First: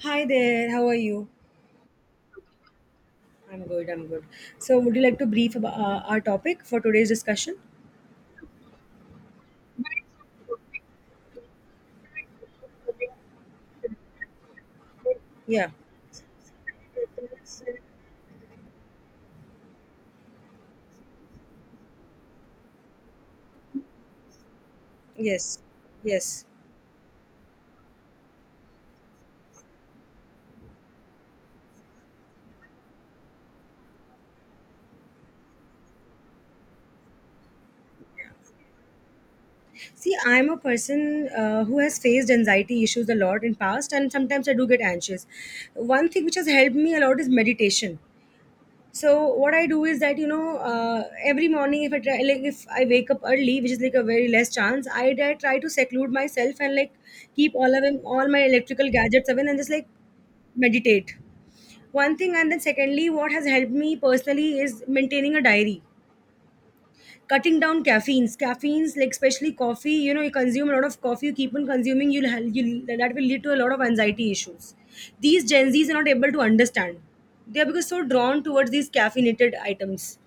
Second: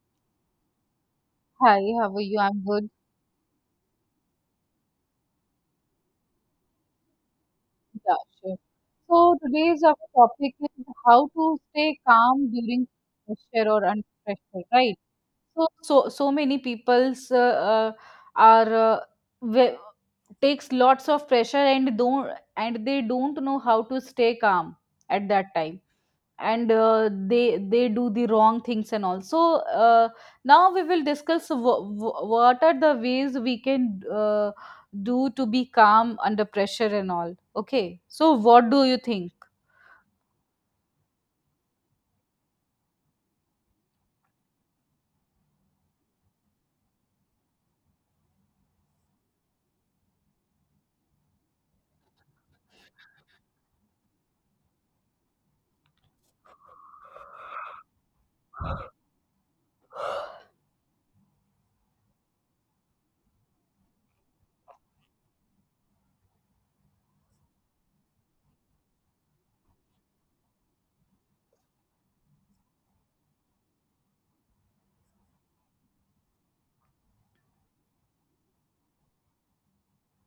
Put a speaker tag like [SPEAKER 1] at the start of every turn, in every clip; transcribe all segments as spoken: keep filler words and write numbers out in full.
[SPEAKER 1] Hi there, how are you?
[SPEAKER 2] Hi, how are you? I'm good.
[SPEAKER 1] I'm good, I'm good. So, would you like to brief about uh, our topic for today's discussion?
[SPEAKER 2] Yeah, sure. So today's our topic is how to stay calm during pressure or under pressure, right? So
[SPEAKER 1] Yeah,
[SPEAKER 2] so so many people's uh, uh, are uh, ve- takes lots of pressure and don't and they don't know how to stay calm at that
[SPEAKER 1] yes,
[SPEAKER 2] time,
[SPEAKER 1] yes.
[SPEAKER 2] and uh, they they do the wrong things, and also uh, now we will discuss w- w- what are the ways we can uh, do to be calm under pressure and all. Okay, so what do you think?
[SPEAKER 1] See, I'm a person uh, who has faced anxiety issues a lot in past, and sometimes I do get anxious. One thing which has helped me a lot is meditation. So, what I do is that you know, uh, every morning if I try, like if I wake up early, which is like a very less chance, I try try to seclude myself and like keep all of them, all my electrical gadgets away, and just like meditate one thing. And then secondly, what has helped me personally is maintaining a diary, cutting down caffeines caffeines like especially coffee. You know, you consume a lot of coffee, you keep on consuming, you'll, ha- you'll, that will lead to a lot of anxiety issues. These gen z's are not able to understand. They are because so drawn towards these caffeinated items.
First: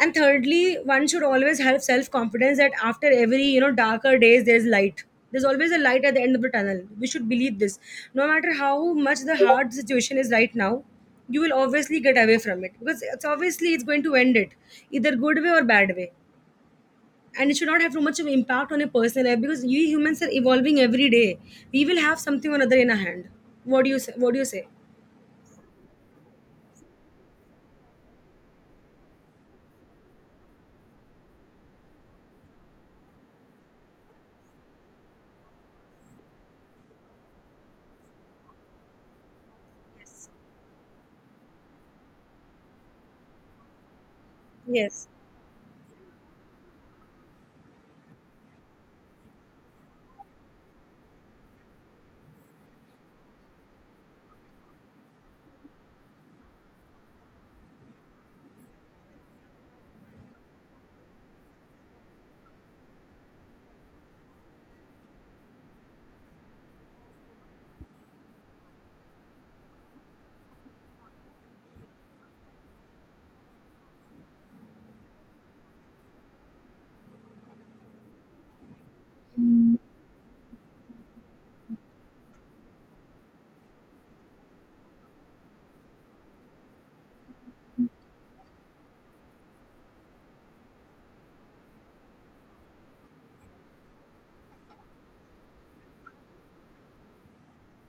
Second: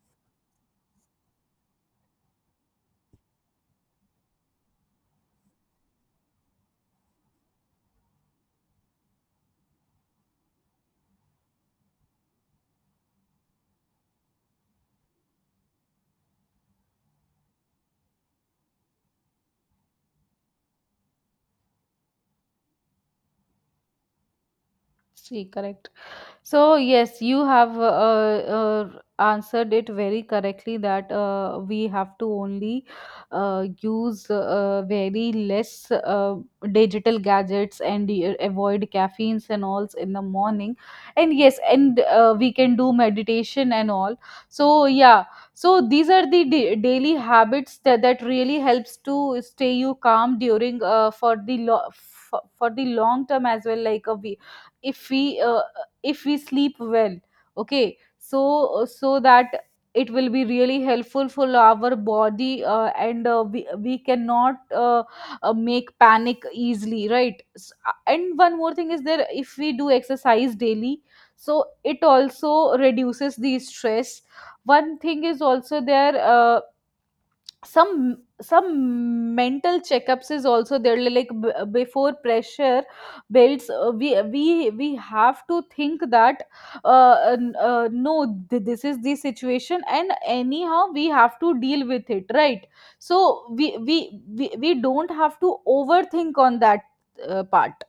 [SPEAKER 1] And thirdly, one should always have self confidence that after every, you know, darker days there's light. There's always a light at the end of the tunnel, we should believe this. No matter how much the hard situation is right now, you will obviously get away from it, because it's obviously it's going to end it, either good way or bad way. And it should not have too much of impact on your personal life, because we humans are evolving every day, we will have something or another in our hand. What do you say? What do you say
[SPEAKER 2] See, correct. So yes, you have uh, uh, answered it very correctly that uh, we have to only uh, use uh, very less uh, digital gadgets and uh, avoid caffeines and alls in the morning. And yes, and uh, we can do meditation and all. So
[SPEAKER 1] Yes,
[SPEAKER 2] yeah, so these are the da- daily habits that, that really helps to stay you calm during uh, for the lo- for, for the long term as well, like a we, if we uh, if we sleep well. Okay, so uh, so that it will be really helpful for our body, uh, and uh, we, we cannot uh, uh, make panic easily, right? S- uh, and one more thing is there, if we do exercise daily, so it also reduces the stress. One thing is also there, uh, some some mental checkups is also there, like b- before pressure builds uh, we we we have to think that uh, n- uh, no, th- this is the situation and anyhow we have to deal with it, right? So we we we, we don't have to overthink on that uh, part.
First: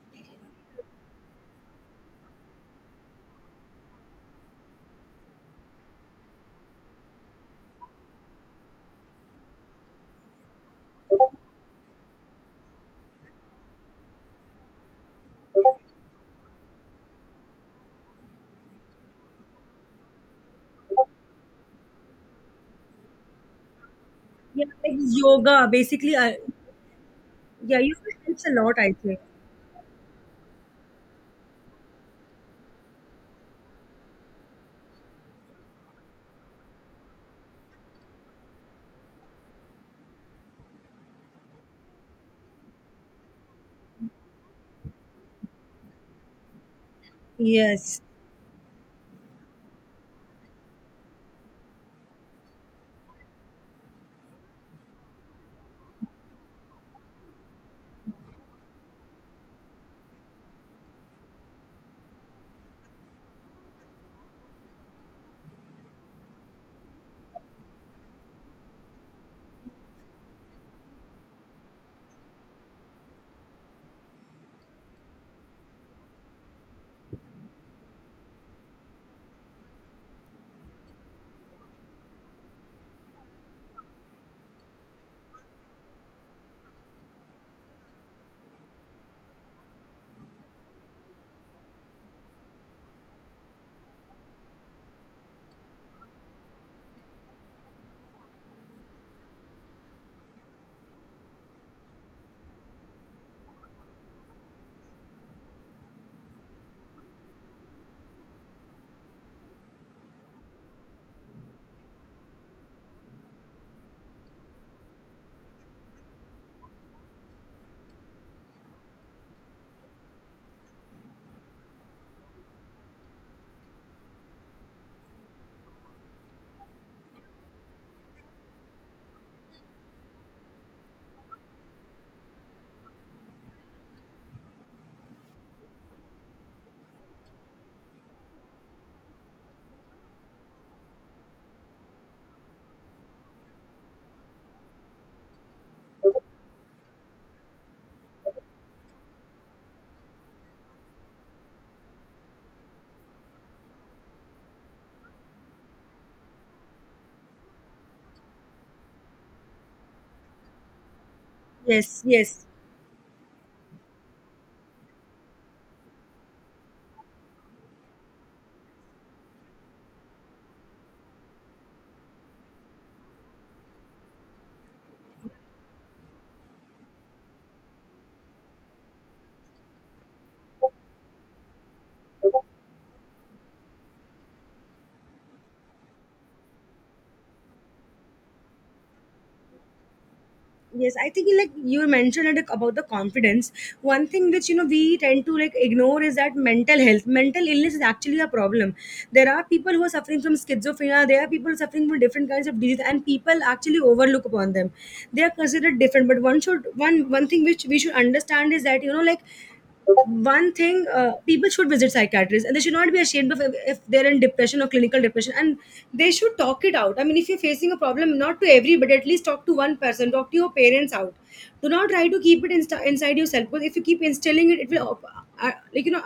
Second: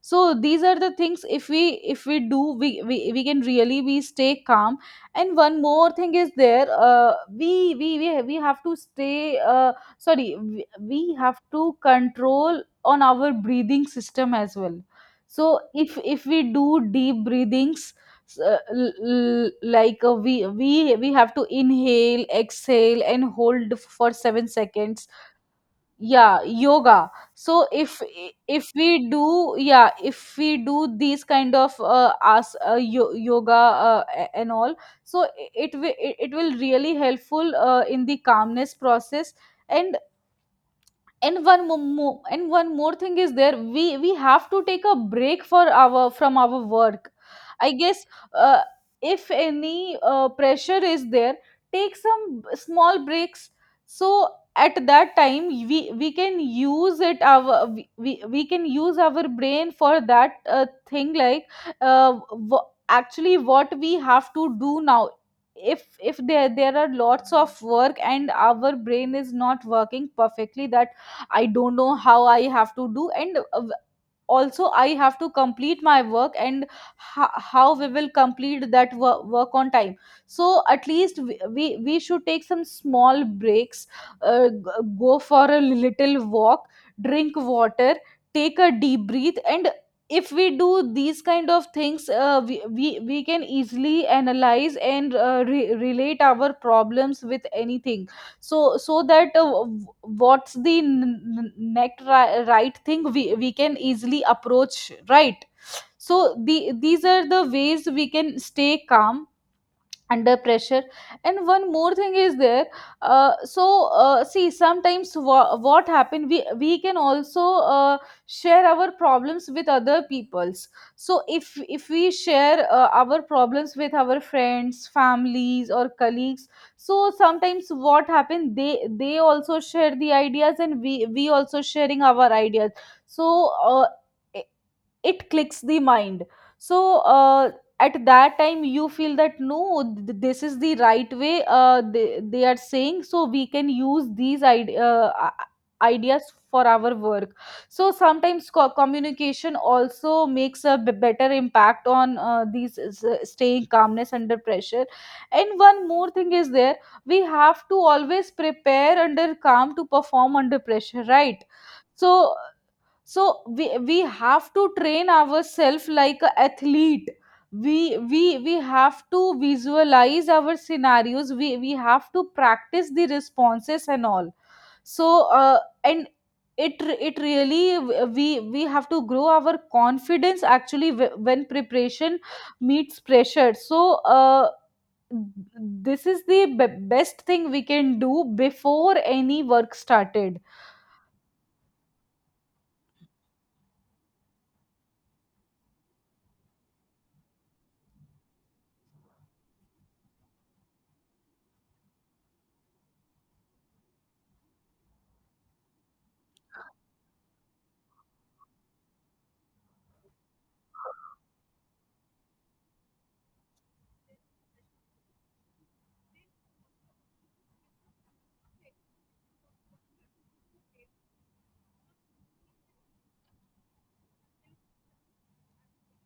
[SPEAKER 2] So these are the things, if we if we do, we we, we can really we stay calm. And one more thing is there, uh, we, we we we have to stay uh, sorry we, we have to control on our breathing system as well. So if if we do deep breathings, s- uh, l- l- like uh, we we we have to inhale, exhale and hold for seven
[SPEAKER 1] yeah, like
[SPEAKER 2] seconds.
[SPEAKER 1] yoga basically, uh,
[SPEAKER 2] Yeah, yoga. So
[SPEAKER 1] yeah,
[SPEAKER 2] if
[SPEAKER 1] yoga helps a
[SPEAKER 2] if
[SPEAKER 1] lot I
[SPEAKER 2] we
[SPEAKER 1] think.
[SPEAKER 2] do, yeah, if we do these kind of uh, as uh, yo- yoga uh, a- and all. So it will, it, it will really helpful uh, in the calmness process. And and one mo- mo- and one more thing is there, we we have to take a break for our from our work, I
[SPEAKER 1] Yes.
[SPEAKER 2] guess. uh, if any uh, pressure is there, take some b- small breaks. So at that time we we can use it our we, we we can use our brain for that uh, thing, like uh, w- actually what we have to do now. if if there there are lots of work and our brain is not working perfectly that I don't know how I have to do, and uh, also I have to complete my work, and ho- how we will complete that wo- work on time. So at least we, we, we should take some small breaks, uh, g- go for a little walk, drink water, take a deep breath. And if we do these kind of things, uh, we, we we can easily analyze and uh, re- relate our problems with anything, so so that uh, what's the n- n- next ri- right thing we, we can easily approach, right? So the, these are the ways we can stay calm under pressure. And one more thing is there, uh, so uh, see, sometimes wha- what happen, we we can also uh, share our problems with other peoples. So if if we share uh, our problems with our friends, families or colleagues, so sometimes what happen, they they also share the ideas and we we also sharing our ideas, so uh, it clicks the mind. So uh, at that time you feel that no, th- this is the right way uh, they, they are saying, so we can use these ide- uh, i- ideas for our work. So sometimes co- communication also makes a b- better impact on uh, these s- staying calmness under pressure. And one more thing is there, we have to always prepare under calm to perform under pressure, right?
[SPEAKER 1] Yes,
[SPEAKER 2] So
[SPEAKER 1] yes,
[SPEAKER 2] so we we have to train ourselves like an athlete. We we we have to visualize our scenarios, we we have to practice the responses and all. So uh, and it re- it really, we we have to grow our confidence, actually, wh- when preparation meets pressure. So uh, this is the be- best thing we can do before any work started.
[SPEAKER 1] yes. I think like you mentioned it about the confidence. One thing which, you know, we tend to like ignore is that mental health, mental illness is actually a problem. There are people who are suffering from schizophrenia. There are people suffering from different kinds of disease, and people actually overlook upon them. They are considered different. But one should one one thing which we should understand is that, you know, like one thing, uh, people should visit psychiatrists and they should not be ashamed of if, if they're in depression or clinical depression. And they should talk it out. I mean, if you're facing a problem, not to everybody, at least talk to one person, talk to your parents out. Do not try to keep it insta inside yourself, because if you keep instilling it, it will op- uh, like you know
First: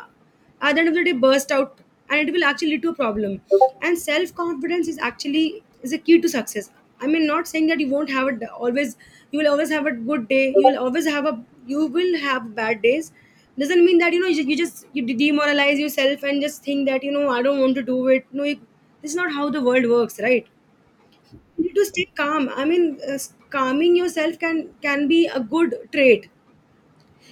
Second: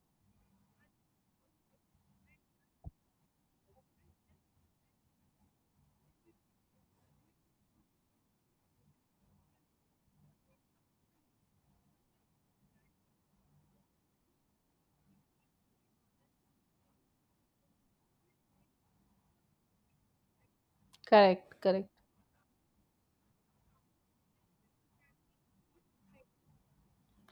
[SPEAKER 1] at the end of the day, burst out, and it will actually lead to a problem. And self-confidence is actually is a key to success. I mean, not saying that you won't have it always. You will always have a good day, you will always have a, you will have bad days. Doesn't mean that, you know, you, you just you de- demoralize yourself and just think that, you know, I don't want to do it. No you, this is not how the world works, right?
[SPEAKER 2] Correct,
[SPEAKER 1] You need to
[SPEAKER 2] correct.
[SPEAKER 1] stay calm. I mean, uh, calming yourself can can be a good trait,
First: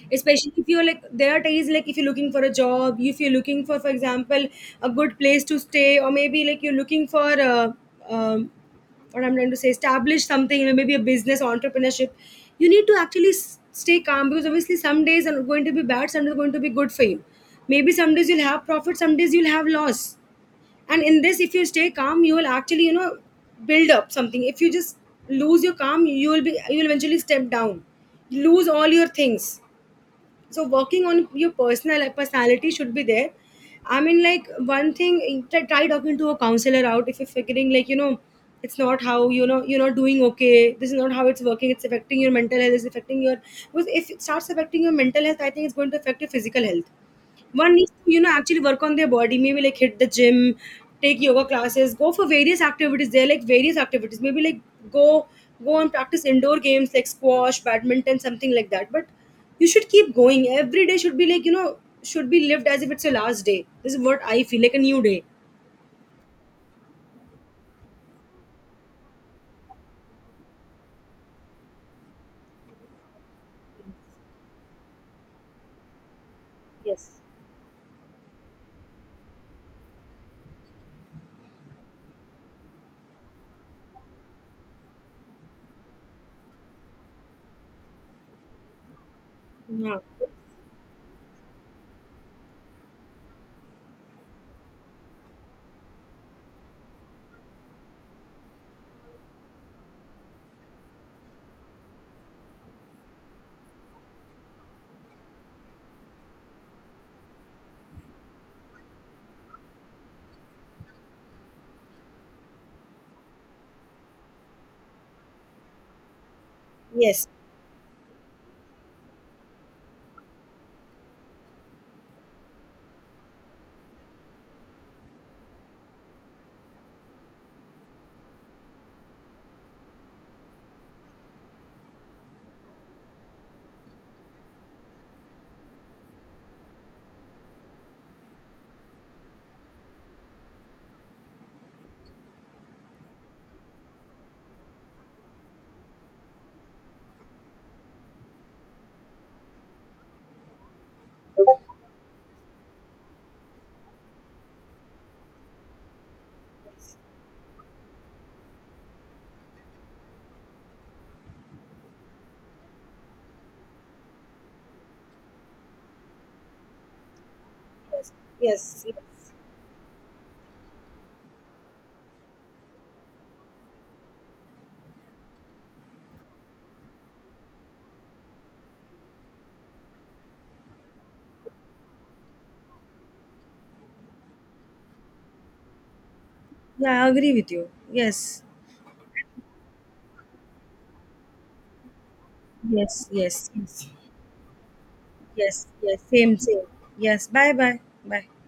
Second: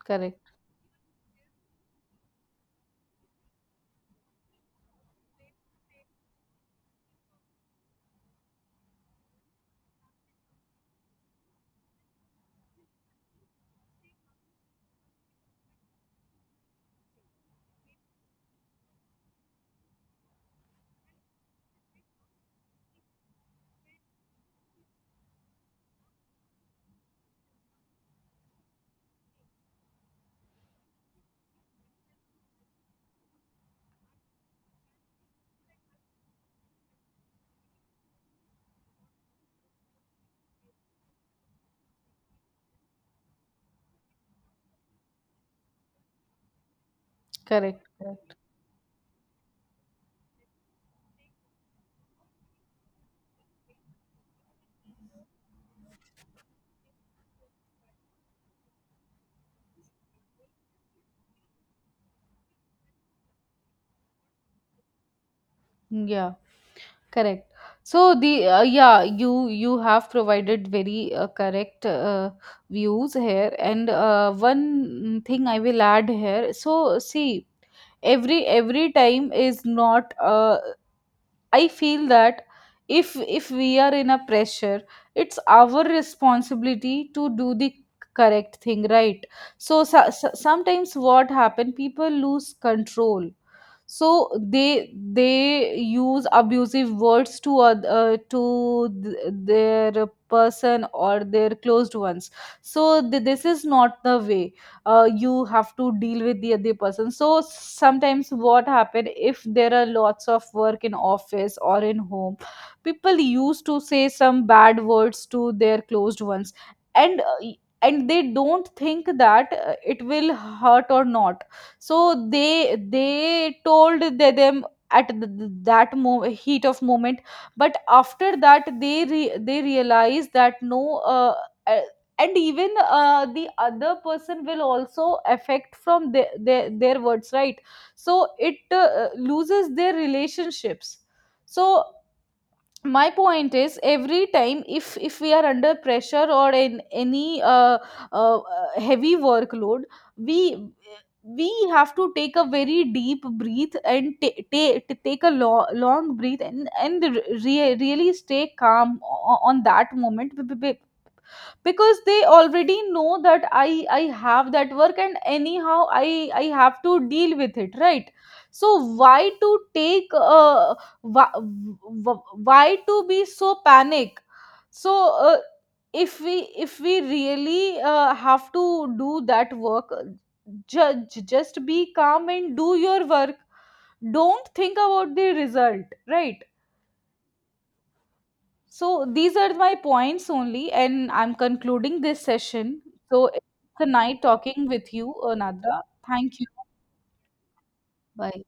[SPEAKER 2] Correct,
[SPEAKER 1] especially if you're like, there are days like if you're looking for a job, if you're looking for for example, a good place to stay, or maybe like you're looking for uh um, what I'm trying to say, establish something, you know, maybe a business, entrepreneurship. You need to actually s- stay calm, because obviously some days are going to be bad, some days are going to be good for you. Maybe some days you'll have profit, some days you'll have loss. And in this, if you stay calm, you will actually, you know, build up something. If you just lose your calm, you will be, you will eventually step down, lose all your things. So working on your personal, like, personality should be there. I mean, like one thing, try, try talking to a counselor out if you're figuring, like, you know, it's not how, you know, you're not doing okay, this is not how it's working, it's affecting your mental health, it's affecting your, because if it starts affecting your mental health, I think it's going to affect your physical health. One needs to, you know,
[SPEAKER 2] correct.
[SPEAKER 1] actually work on their body, maybe like hit the gym, take yoga classes, go for various activities. There are like various activities. Maybe like go go and practice indoor games like squash, badminton, something like that. But you should keep going. Every day should be like, you know, should be lived as if it's your last day. This is what I feel, like a new day.
[SPEAKER 2] Yeah, correct. So the, uh, yeah, you you have provided very uh, correct uh, views here, and uh, one thing I will add here. So
[SPEAKER 1] Yes.
[SPEAKER 2] see, every every time is not a, I feel that, if if we are in a pressure, it's our responsibility to do the correct thing, right? So,
[SPEAKER 1] Yeah.
[SPEAKER 2] so, so sometimes what happen, people lose control. So they they use abusive words to oth- uh, to th- their person or their closed ones. So th- this is not the way uh, you have to deal with the other person. So sometimes what happen, if there are lots of work in office or in home, people used to say some bad words to their closed ones, and
[SPEAKER 1] Yes.
[SPEAKER 2] uh, and they don't think that uh, it will hurt or not. So they they told the- them at th- th- that mo- heat of moment. But after that they re- they realize that no, uh, uh, and even uh, the other person will also affect from their, their, their words, right? So it uh, loses their relationships. So my point is, every time if if we are under pressure or in any uh, uh, uh, heavy workload, we we have to take a very deep breath, and ta- ta- ta- take a lo- long breath, and and re- really stay calm o- on that moment. Because they already know that i i have that work, and anyhow i i have to deal with it, right?
[SPEAKER 1] Yes.
[SPEAKER 2] So
[SPEAKER 1] Yes.
[SPEAKER 2] why
[SPEAKER 1] Yes.
[SPEAKER 2] to take uh, why, why to be so panic? So uh, if we if we really uh, have to do that work, ju- ju- just be calm and do your work, don't think about the result, right?
[SPEAKER 1] Yeah, I agree with you. Yes.
[SPEAKER 2] So these are my points only, and I'm concluding this session.
[SPEAKER 1] Yes.
[SPEAKER 2] So
[SPEAKER 1] Yes.
[SPEAKER 2] it's a
[SPEAKER 1] Yes.
[SPEAKER 2] night talking with you,
[SPEAKER 1] Yes.
[SPEAKER 2] Anada.
[SPEAKER 1] Yes. Same,
[SPEAKER 2] Thank you.
[SPEAKER 1] same. Yes. Bye bye. Bye.
[SPEAKER 2] Bye.